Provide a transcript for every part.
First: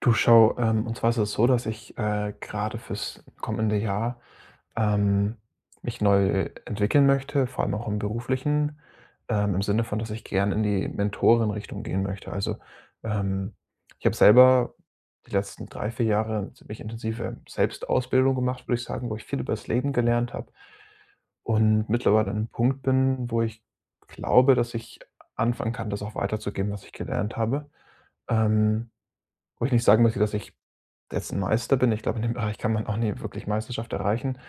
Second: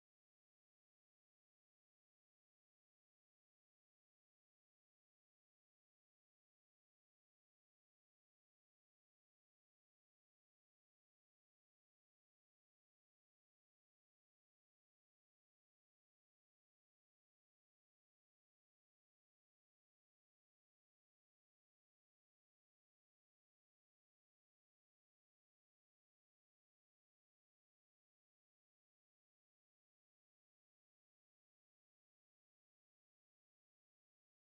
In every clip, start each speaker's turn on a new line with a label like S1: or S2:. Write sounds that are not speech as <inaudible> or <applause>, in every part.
S1: Du schau, und zwar ist es so, dass ich gerade fürs kommende Jahr, ähm, mich neu entwickeln möchte, vor allem auch im Beruflichen, im Sinne von, dass ich gern in die Mentorenrichtung gehen möchte. Also, ähm, ich habe selber die letzten 3, 4 Jahre ziemlich intensive Selbstausbildung gemacht, würde ich sagen, wo ich viel über das Leben gelernt habe und mittlerweile an 'nem Punkt bin, wo ich glaube, dass ich anfangen kann, das auch weiterzugeben, was ich gelernt habe. Ähm, Wo ich nicht sagen möchte, dass ich jetzt 'n Meister bin. Ich glaube, in dem Bereich kann man auch nie wirklich Meisterschaft erreichen.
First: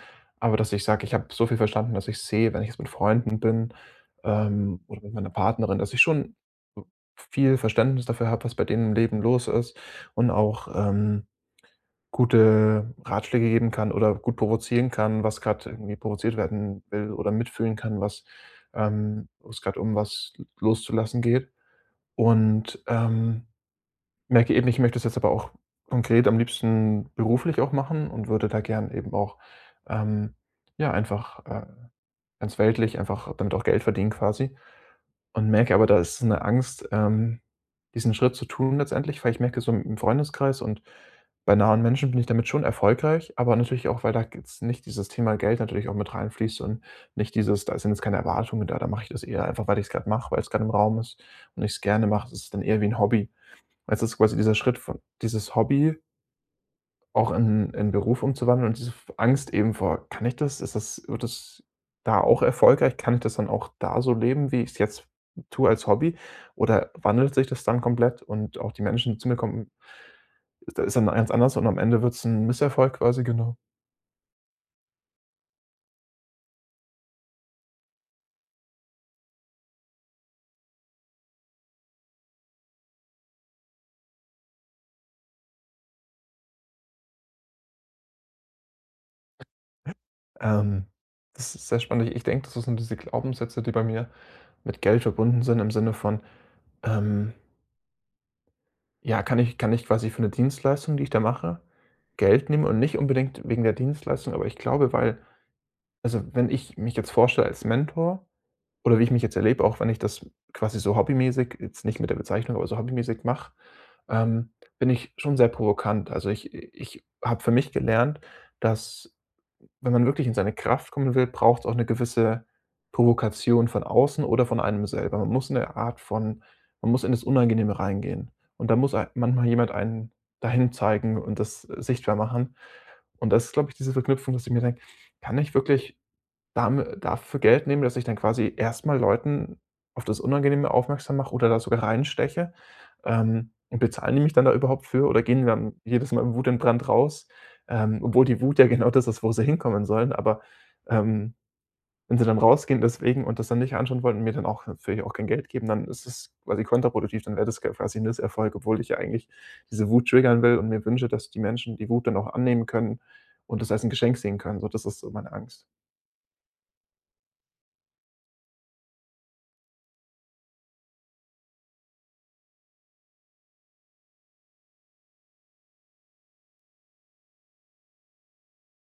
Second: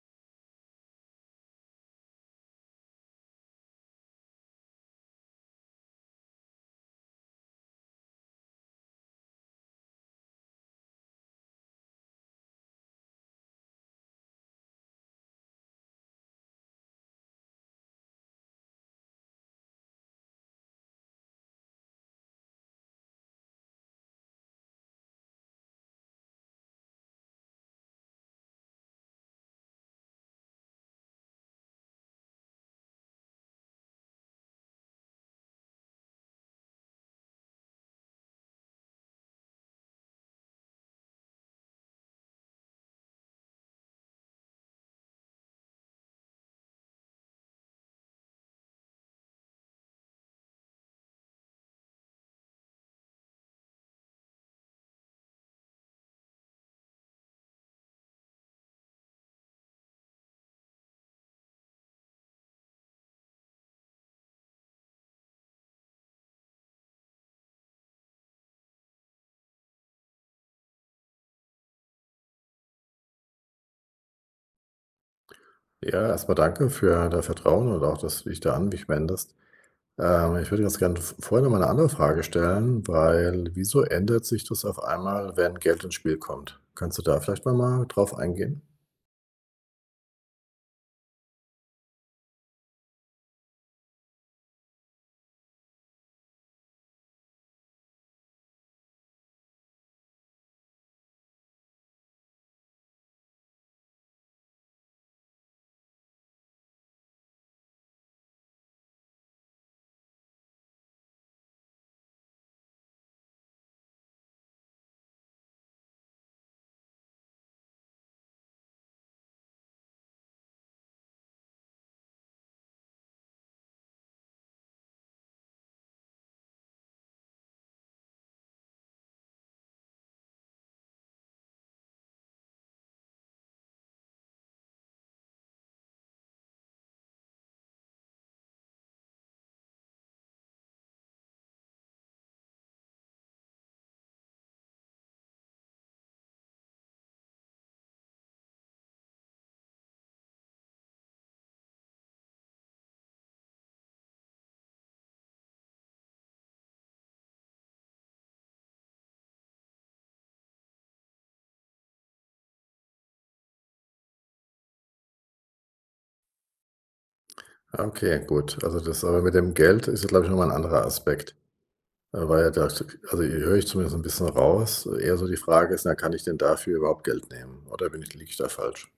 S1: Aber dass ich sage, ich habe so viel verstanden, dass ich sehe, wenn ich jetzt mit Freunden bin, oder mit meiner Partnerin, dass ich schon viel Verständnis dafür habe, was bei denen im Leben los ist und auch, gute Ratschläge geben kann oder gut provozieren kann, was gerade irgendwie provoziert werden will oder mitfühlen kann, was wo's grad um was loszulassen geht. Und merke eben, ich möchte es jetzt aber auch konkret am liebsten beruflich auch machen und würde da gern eben auch, ähm, ja, einfach ganz weltlich einfach damit auch Geld verdienen quasi und merke aber, da ist so eine Angst, diesen Schritt zu tun letztendlich, weil ich merke, so im Freundeskreis und bei nahen Menschen bin ich damit schon erfolgreich, aber natürlich auch, weil da jetzt nicht dieses Thema Geld natürlich auch mit reinfließt und nicht dieses da sind jetzt keine Erwartungen da, da mache ich das eher einfach, weil ich es gerade mache, weil es gerade im Raum ist und ich es gerne mache. Es ist dann eher wie ein Hobby. Es ist quasi dieser Schritt von dieses Hobby auch in Beruf umzuwandeln und diese v Angst eben vor: „Kann ich das? Ist das wird das da auch erfolgreich? Kann ich das dann auch da so leben, wie ich es jetzt tue als Hobby? Oder wandelt sich das dann komplett?“ Und auch die Menschen, die zu mir kommen, ist dann ganz anders und am Ende wird es ein Misserfolg quasi, genau.
S2: Ja, erstmal danke für dein Vertrauen und auch, dass du dich da an mich wendest. Ich würde ganz gerne v vorher noch mal eine andere Frage stellen, weil wieso ändert sich das auf einmal, wenn Geld ins Spiel kommt? Kannst du da vielleicht noch mal drauf eingehen?
S1: Ähm, Das ist sehr spannend. Ich denke, das sind diese Glaubenssätze, die bei mir mit Geld verbunden sind im Sinne von, ähm ja, kann ich quasi für eine Dienstleistung, die ich da mache, Geld nehmen und nicht unbedingt wegen der Dienstleistung, aber ich glaube, weil also, wenn ich mich jetzt vorstelle als Mentor oder wie ich mich jetzt erlebe, auch wenn ich das quasi so hobbymäßig jetzt nicht mit der Bezeichnung, aber so hobbymäßig mache, ähm, bin ich schon sehr provokant. Also, ich habe für mich gelernt, dass wenn man wirklich in seine Kraft kommen will, braucht es auch eine gewisse Provokation von außen oder von einem selber. Man muss in eine Art von man muss in das Unangenehme reingehen. Und da muss ei manchmal jemand einen dahin zeigen und das sichtbar machen. Und das ist, glaube ich, diese Verknüpfung, dass ich mir denke: „Kann ich wirklich Dam dafür Geld nehme, dass ich dann quasi erstmal Leuten auf das Unangenehme aufmerksam mache oder da sogar reinsteche? Und bezahlen die mich dann da überhaupt für oder gehen die dann jedes Mal im wutentbrannt raus? Obwohl die Wut ja genau das ist, wo sie hinkommen sollen, aber, ähm, wenn sie dann rausgehen deswegen und das dann nicht anschauen wollen und mir dann auch natürlich auch kein Geld geben, dann ist es quasi kontraproduktiv, dann wäre das ja quasi 'n Misserfolg, obwohl ich ja eigentlich diese Wut triggern will und mir wünsche, dass die Menschen die Wut dann auch annehmen können und das als ein Geschenk sehen können. So, das ist so meine Angst.
S2: Ah, okay, gut. Also, das aber mit dem Geld ist ja, glaube ich, noch mal 'n anderer Aspekt, weil da also, hier höre ich zumindest ein bisschen raus, eher so die Frage ist, na, kann ich denn dafür überhaupt Geld nehmen oder bin ich liege ich da falsch?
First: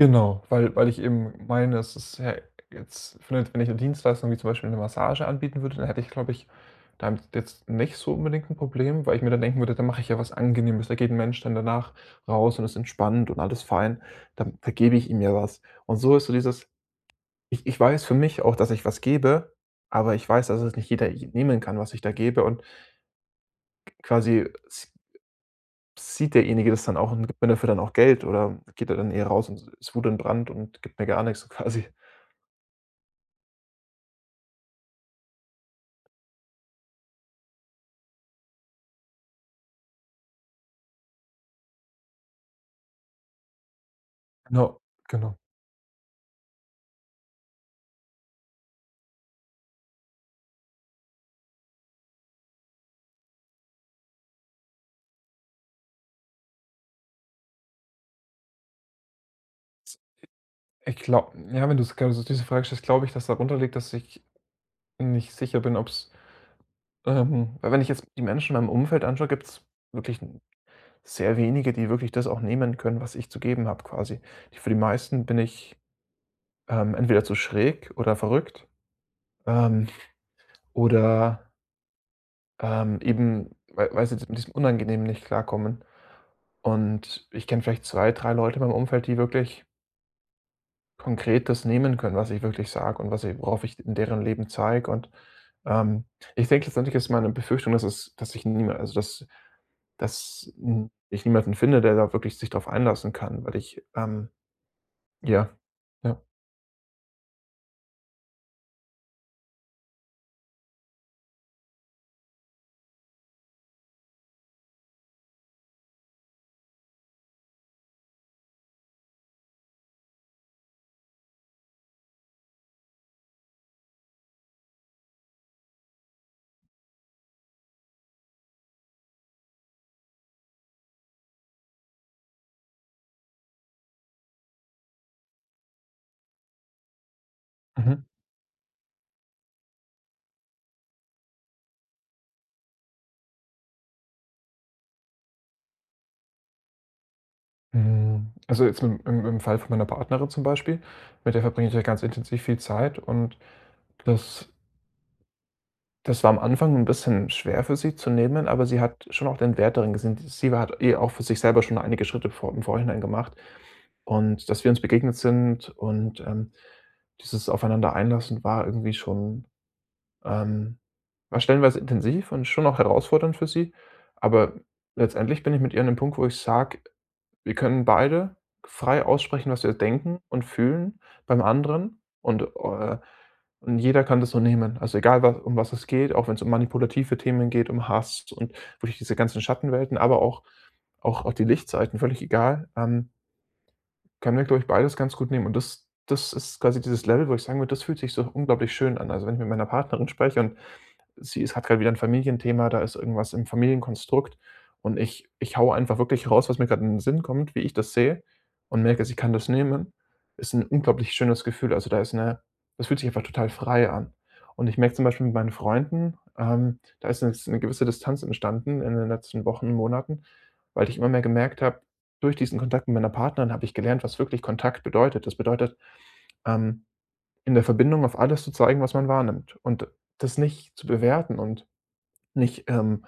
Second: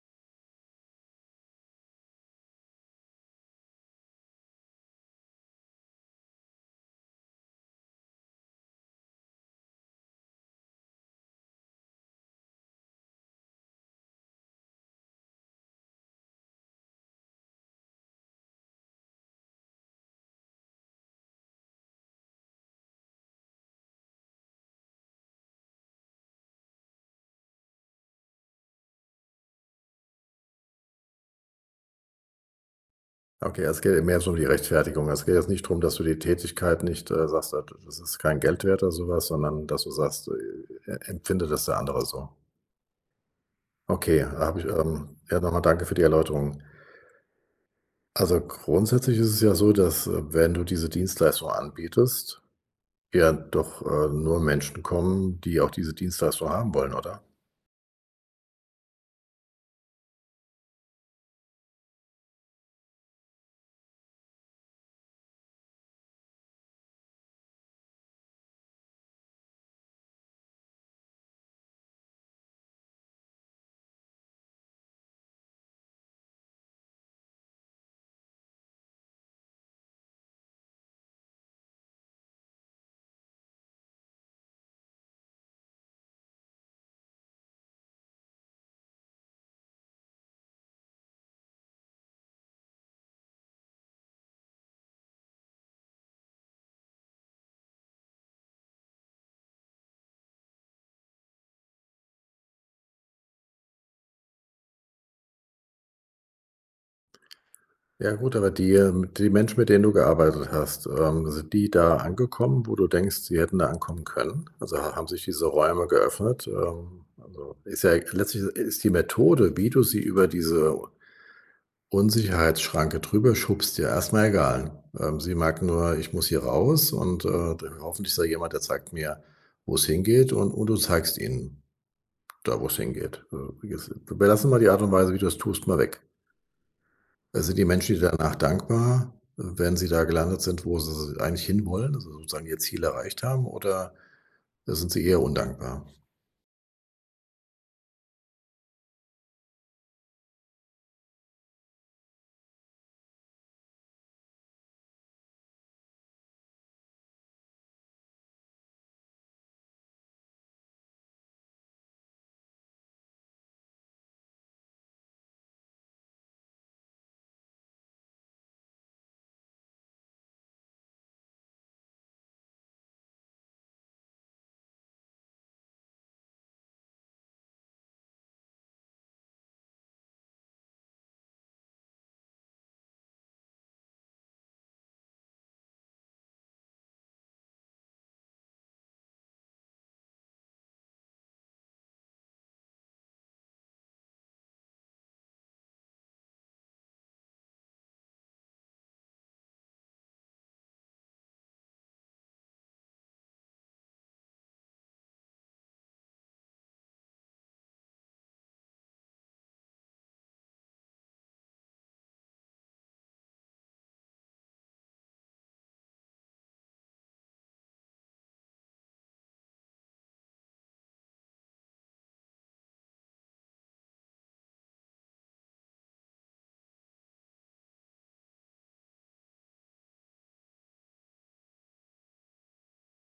S1: Genau, weil ich eben meine, es ist ja jetzt findet wenn ich eine Dienstleistung wie zum Beispiel eine Massage anbieten würde, dann hätte ich, glaube ich, damit jetzt nicht so unbedingt ein Problem, weil ich mir dann denken würde: dann mache ich ja was Angenehmes. Da geht ein Mensch dann danach raus und ist entspannt und alles fein. Dann da gebe ich ihm ja was.“ Und so ist so dieses ich weiß für mich auch, dass ich was gebe, aber ich weiß, dass es nicht jeder nehmen kann, was ich da gebe und quasi s sieht derjenige das dann auch und gibt mir dafür dann auch Geld oder geht er dann eher raus und ist wutentbrannt und gibt mir gar nichts so quasi.
S2: Okay, es geht mehr so um die Rechtfertigung. Es geht jetzt nicht drum, dass du die Tätigkeit nicht, sagst, das ist kein Geld wert oder so, sondern dass du sagst, e empfindet das der andere so. Okay, habe ich,
S1: Genau, genau.
S2: ja, nochmal danke für die Erläuterung. Also, grundsätzlich ist es ja so, dass, wenn du diese Dienstleistung anbietest, ja doch, nur Menschen kommen, die auch diese Dienstleistung haben wollen, oder?
S1: Ich glaube ja, wenn du's gerade so diese Frage stellst, glaube ich, dass darunter liegt, dass ich nicht sicher bin, ob's weil wenn ich jetzt die Menschen in meinem Umfeld anschaue, gibt es wirklich n sehr wenige, die wirklich das auch nehmen können, was ich zu geben habe quasi. Die für die meisten bin ich, entweder zu schräg oder verrückt, ähm, oder, eben, weil sie mit diesem Unangenehmen nicht klarkommen. Und ich kenne vielleicht 2, 3 Leute in meinem Umfeld, die wirklich konkret das nehmen können, was ich wirklich sage und was ich worauf ich in deren Leben zeige und, ähm, ich denke letztendlich ist meine Befürchtung, dass es dass ich niema also, dass dass, hm, ich niemanden finde, der da wirklich sich drauf einlassen kann, weil ich, ja, ja,
S2: Ja gut, aber die, die Menschen, mit denen du gearbeitet hast, sind die da angekommen, wo du denkst, sie hätten da ankommen können? Also, ha haben sich diese Räume geöffnet? Also, ist ja letztlich ist die Methode, wie du sie über diese Unsicherheitsschranke drüber schubst, ja erstmal egal. Sie merken nur: „Ich muss hier raus und, hoffentlich ist da jemand, der zeigt mir, wo es hingeht“, und du zeigst ihnen da, wo es hingeht. Jetzt wir lassen mal die Art und Weise, wie du es tust, mal weg. Sind die Menschen
S1: mhm.
S2: dir danach dankbar, wenn sie da gelandet sind, wo sie eigentlich hinwollen, also sozusagen ihr Ziel erreicht haben, oder sind sie eher undankbar?
S1: Hm, also, jetzt im Fall von meiner Partnerin zum Beispiel, mit der verbringe ich ja ganz intensiv viel Zeit und das das war am Anfang ein bisschen schwer für sie zu nehmen, aber sie hat schon auch den Wert darin gesehen. Sie hat eh auch für sich selber schon einige Schritte vor im Vorhinein gemacht. Und dass wir uns begegnet sind und, dieses Aufeinander einlassen war irgendwie schon, ähm war stellenweise intensiv und schon auch herausfordernd für sie. Aber letztendlich bin ich mit ihr an dem Punkt, wo ich sage: „Wir können beide frei aussprechen, was wir denken und fühlen beim anderen und und jeder kann das so nehmen.“ Also, egal was um was es geht, auch wenn es um manipulative Themen geht, um Hass und wirklich diese ganzen Schattenwelten, aber auch die Lichtseiten, völlig egal. Können wir, glaube ich, beides ganz gut nehmen und das ist quasi dieses Level, wo ich sagen würde, das fühlt sich so unglaublich schön an. Also, wenn ich mit meiner Partnerin spreche und sie ist hat gerade wieder ein Familienthema, da ist irgendwas im Familienkonstrukt und ich hau einfach wirklich raus, was mir gerade in den Sinn kommt, wie ich das sehe und merke, sie kann das nehmen, ist ein unglaublich schönes Gefühl. Also, da ist eine, das fühlt sich einfach total frei an. Und ich merke zum Beispiel mit meinen Freunden, da ist jetzt 'ne gewisse Distanz entstanden in den letzten Wochen und Monaten, weil ich immer mehr gemerkt habe, durch diesen Kontakt mit meiner Partnerin habe ich gelernt, was wirklich Kontakt bedeutet. Das bedeutet, ähm, in der Verbindung auf alles zu zeigen, was man wahrnimmt und das nicht zu bewerten und nicht,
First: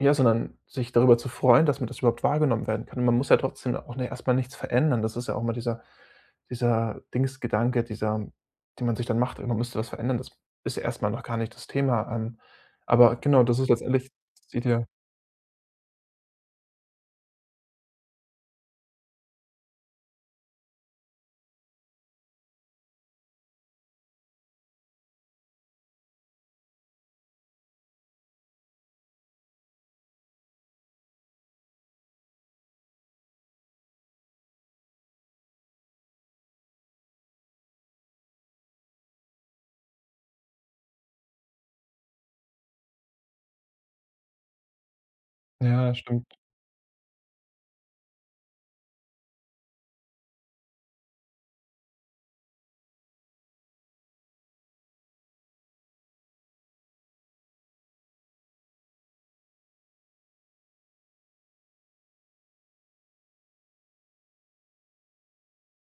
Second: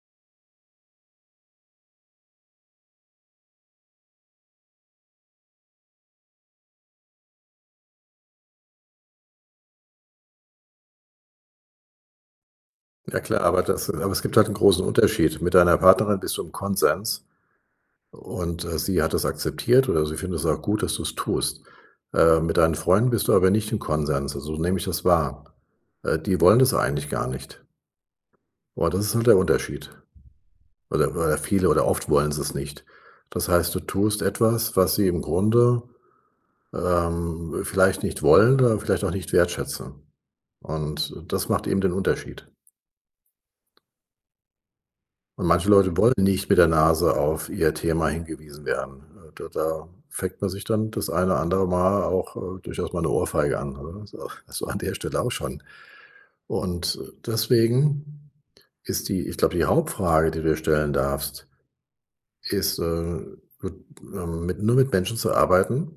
S1: ja, sondern sich darüber zu freuen, dass man das überhaupt wahrgenommen werden kann. Und man muss ja trotzdem auch ne, erst nichts verändern. Das ist ja auch mal dieser Dingsgedanke, dieser den man sich dann macht, man müsste was verändern. Das ist ja erst noch gar nicht das Thema, aber
S2: Ja
S1: genau,
S2: klar,
S1: das
S2: aber
S1: ist
S2: das aber
S1: letztendlich
S2: es gibt halt
S1: das
S2: einen großen
S1: Ideal.
S2: Unterschied. Mit deiner Partnerin bist du im Konsens und, sie hat das akzeptiert oder sie findet es auch gut, dass du es tust. Mit deinen Freunden bist du aber nicht im Konsens, also, so nehme ich das wahr. Die wollen das eigentlich gar nicht. Und das ist halt der Unterschied. Oder viele oder oft wollen sie es nicht. Das heißt, du tust etwas, was sie im Grunde vielleicht nicht wollen oder vielleicht auch nicht wertschätzen. Und das macht eben den Unterschied. Und manche
S1: Ja,
S2: Leute wollen
S1: stimmt.
S2: nicht mit der Nase auf ihr Thema hingewiesen werden. Da fängt man sich dann das eine andere Mal auch, durchaus mal eine Ohrfeige an, oder? So, so an der Stelle auch schon. Und deswegen ist die ich glaube, die Hauptfrage, die du dir stellen darfst, ist, mit mit nur mit Menschen zu arbeiten,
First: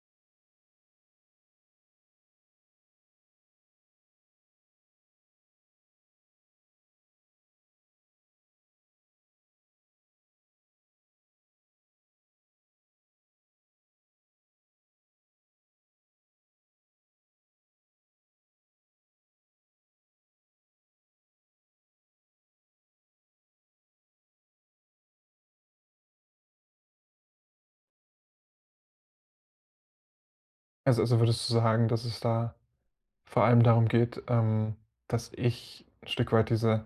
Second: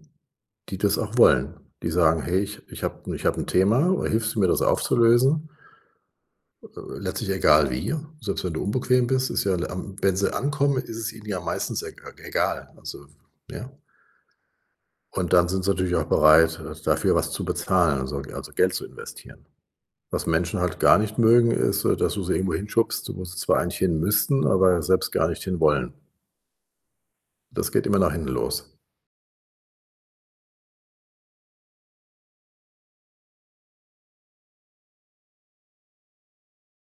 S2: die das auch wollen. Die sagen: „Hey, ich habe ein Thema, oder hilfst du mir, das aufzulösen?“ Äh, letztlich egal wie, selbst wenn du unbequem bist, ist ja am wenn sie ankommen, ist es ihnen ja meistens e egal. Also, ja. Und dann sind sie natürlich auch bereit, dafür was zu bezahlen, also Geld zu investieren. Was Menschen halt gar nicht mögen, ist, dass du sie irgendwo hinschubst, wo sie zwar eigentlich hin müssten, aber selbst gar nicht hin wollen. Das geht immer nach hinten los.
S1: Also würdest du sagen, dass es da vor allem darum geht, dass ich ein Stück weit diese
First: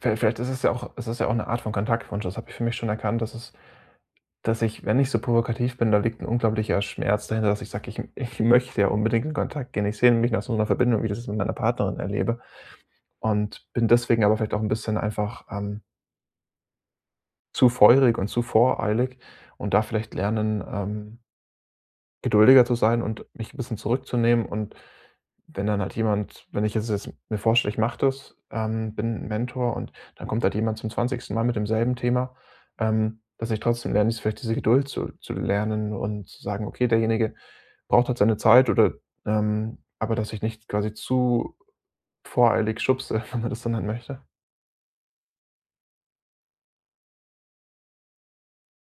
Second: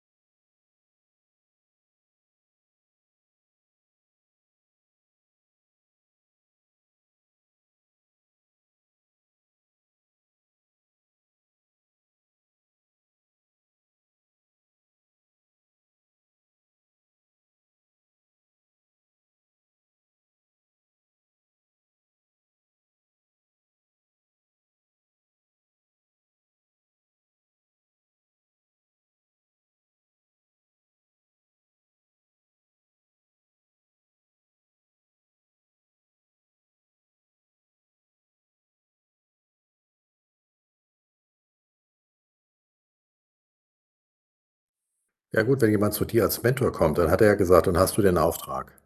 S1: vielleicht ist es ja auch es ist ja auch eine Art von Kontaktwunsch. Das habe ich für mich schon erkannt, dass es dass ich, wenn ich so provokativ bin, da liegt ein unglaublicher Schmerz dahinter, dass ich sage: „Ich möchte ja unbedingt in Kontakt gehen.“ Ich sehne mich nach so einer Verbindung, wie ich das mit meiner Partnerin erlebe und bin deswegen aber vielleicht auch ein bisschen einfach, zu feurig und zu voreilig und da vielleicht lernen, geduldiger zu sein und mich ein bisschen zurückzunehmen und wenn dann halt jemand wenn ich jetzt mir vorstelle, ich mache das, bin 'n Mentor und dann kommt halt jemand zum 20. Mal mit demselben Thema, dass ich trotzdem lerne, dies vielleicht diese Geduld zu lernen und zu sagen: „Okay, derjenige braucht halt seine Zeit“ oder, aber dass ich nicht quasi zu voreilig schubse, <laughs> wenn man das dann halt möchte.
S2: Ja gut, wenn jemand zu dir als Mentor kommt, dann hat er ja gesagt: „Dann hast du den Auftrag“,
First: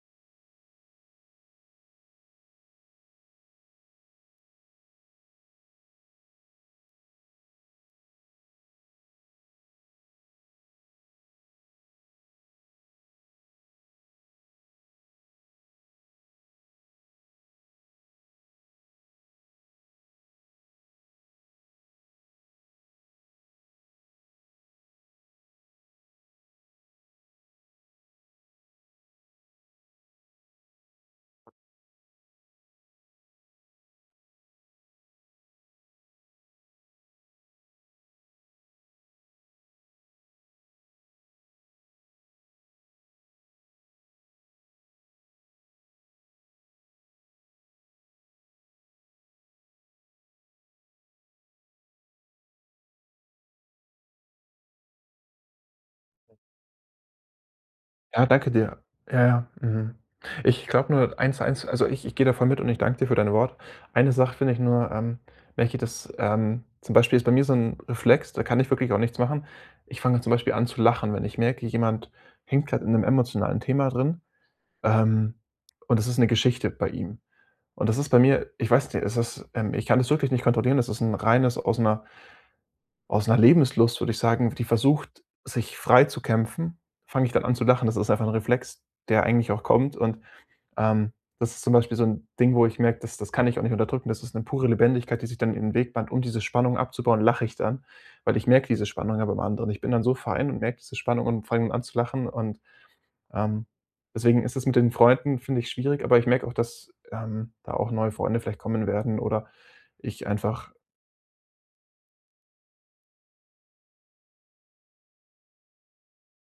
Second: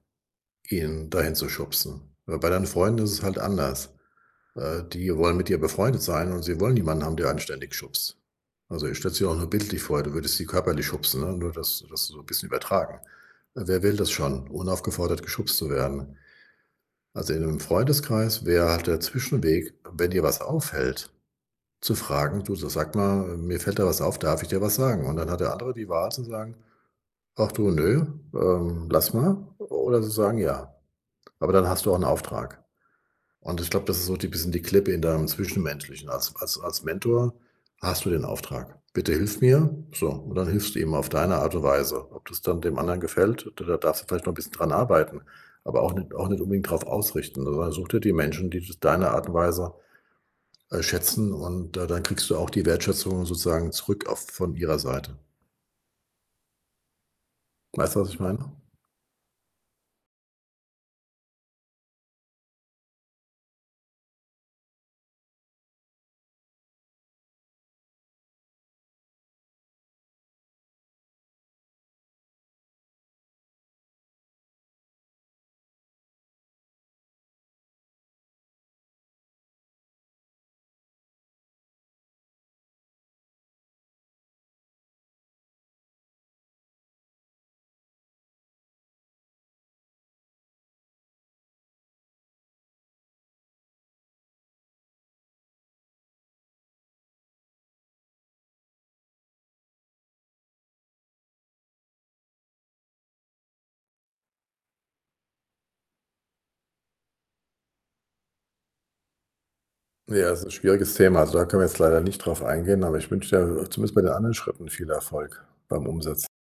S2: ihn dahin zu schubsen. Bei deinen Freunden ist es halt anders. Die wollen mit dir befreundet sein und sie wollen jemanden haben, der anständig schubst. Also, ich stelle es dir auch nur bildlich vor, du würdest sie körperlich schubsen, ne? Nur das so ein bisschen übertragen. Wer will das schon, unaufgefordert geschubst zu werden? Also, in 'nem Freundeskreis wäre halt der Zwischenweg, wenn dir was auffällt, zu fragen: „Du, so sag mal, mir fällt da was auf, darf ich dir was sagen?“ Und dann hat der andere die Wahl zu sagen: „Ach du, nö, lass mal“, oder zu sagen: „Ja.“ Aber dann hast du auch einen Auftrag. Und ich glaube, das ist so die bisschen die Klippe in deinem Zwischenmenschlichen. Als Mentor hast du den Auftrag: „Bitte hilf mir.“ So, und dann hilfst du ihm auf deine Art und Weise. Ob das dann dem anderen gefällt, da darfst du vielleicht noch ein bisschen dran arbeiten, aber auch nicht unbedingt drauf ausrichten, sondern such dir die Menschen, die das deine Art und Weise, schätzen, und, dann kriegst du auch die Wertschätzung sozusagen zurück auf von ihrer Seite. Weißt du, was ich
S1: Ja, danke
S2: meine?
S1: dir. Ja, ja. Mhm. Ich glaube nur 1 zu 1 also, ich gehe da voll mit und ich danke dir für deine Worte. Eine Sache finde ich nur, merke ich, dass zum Beispiel ist bei mir so ein Reflex, da kann ich wirklich auch nichts machen. Ich fange zum Beispiel an zu lachen, wenn ich merke, jemand hängt gerade in einem emotionalen Thema drin, ähm, und das ist eine Geschichte bei ihm. Und das ist bei mir ich weiß nicht, es ist ich kann das wirklich nicht kontrollieren. Das ist ein reines aus einer Lebenslust, würde ich sagen, die versucht, sich frei zu kämpfen. Fange ich dann an zu lachen. Das ist einfach ein Reflex, der eigentlich auch kommt und, ähm, das ist zum Beispiel so ein Ding, wo ich merke, das kann ich auch nicht unterdrücken. Das ist eine pure Lebendigkeit, die sich dann in den Weg bahnt. Um diese Spannung abzubauen, lache ich dann, weil ich merke diese Spannung ja beim anderen. Ich bin dann so fein und merke diese Spannung und fange dann an zu lachen und, ähm, deswegen ist es mit den Freunden, finde ich, schwierig, aber ich merke auch, dass da auch neue Freunde vielleicht kommen werden oder ich
S2: Ja, es ist ein
S1: einfach
S2: schwieriges Thema. Also, da können wir jetzt leider nicht drauf eingehen, aber ich wünsche dir, zumindest bei den anderen Schritten viel Erfolg beim Umsetzen.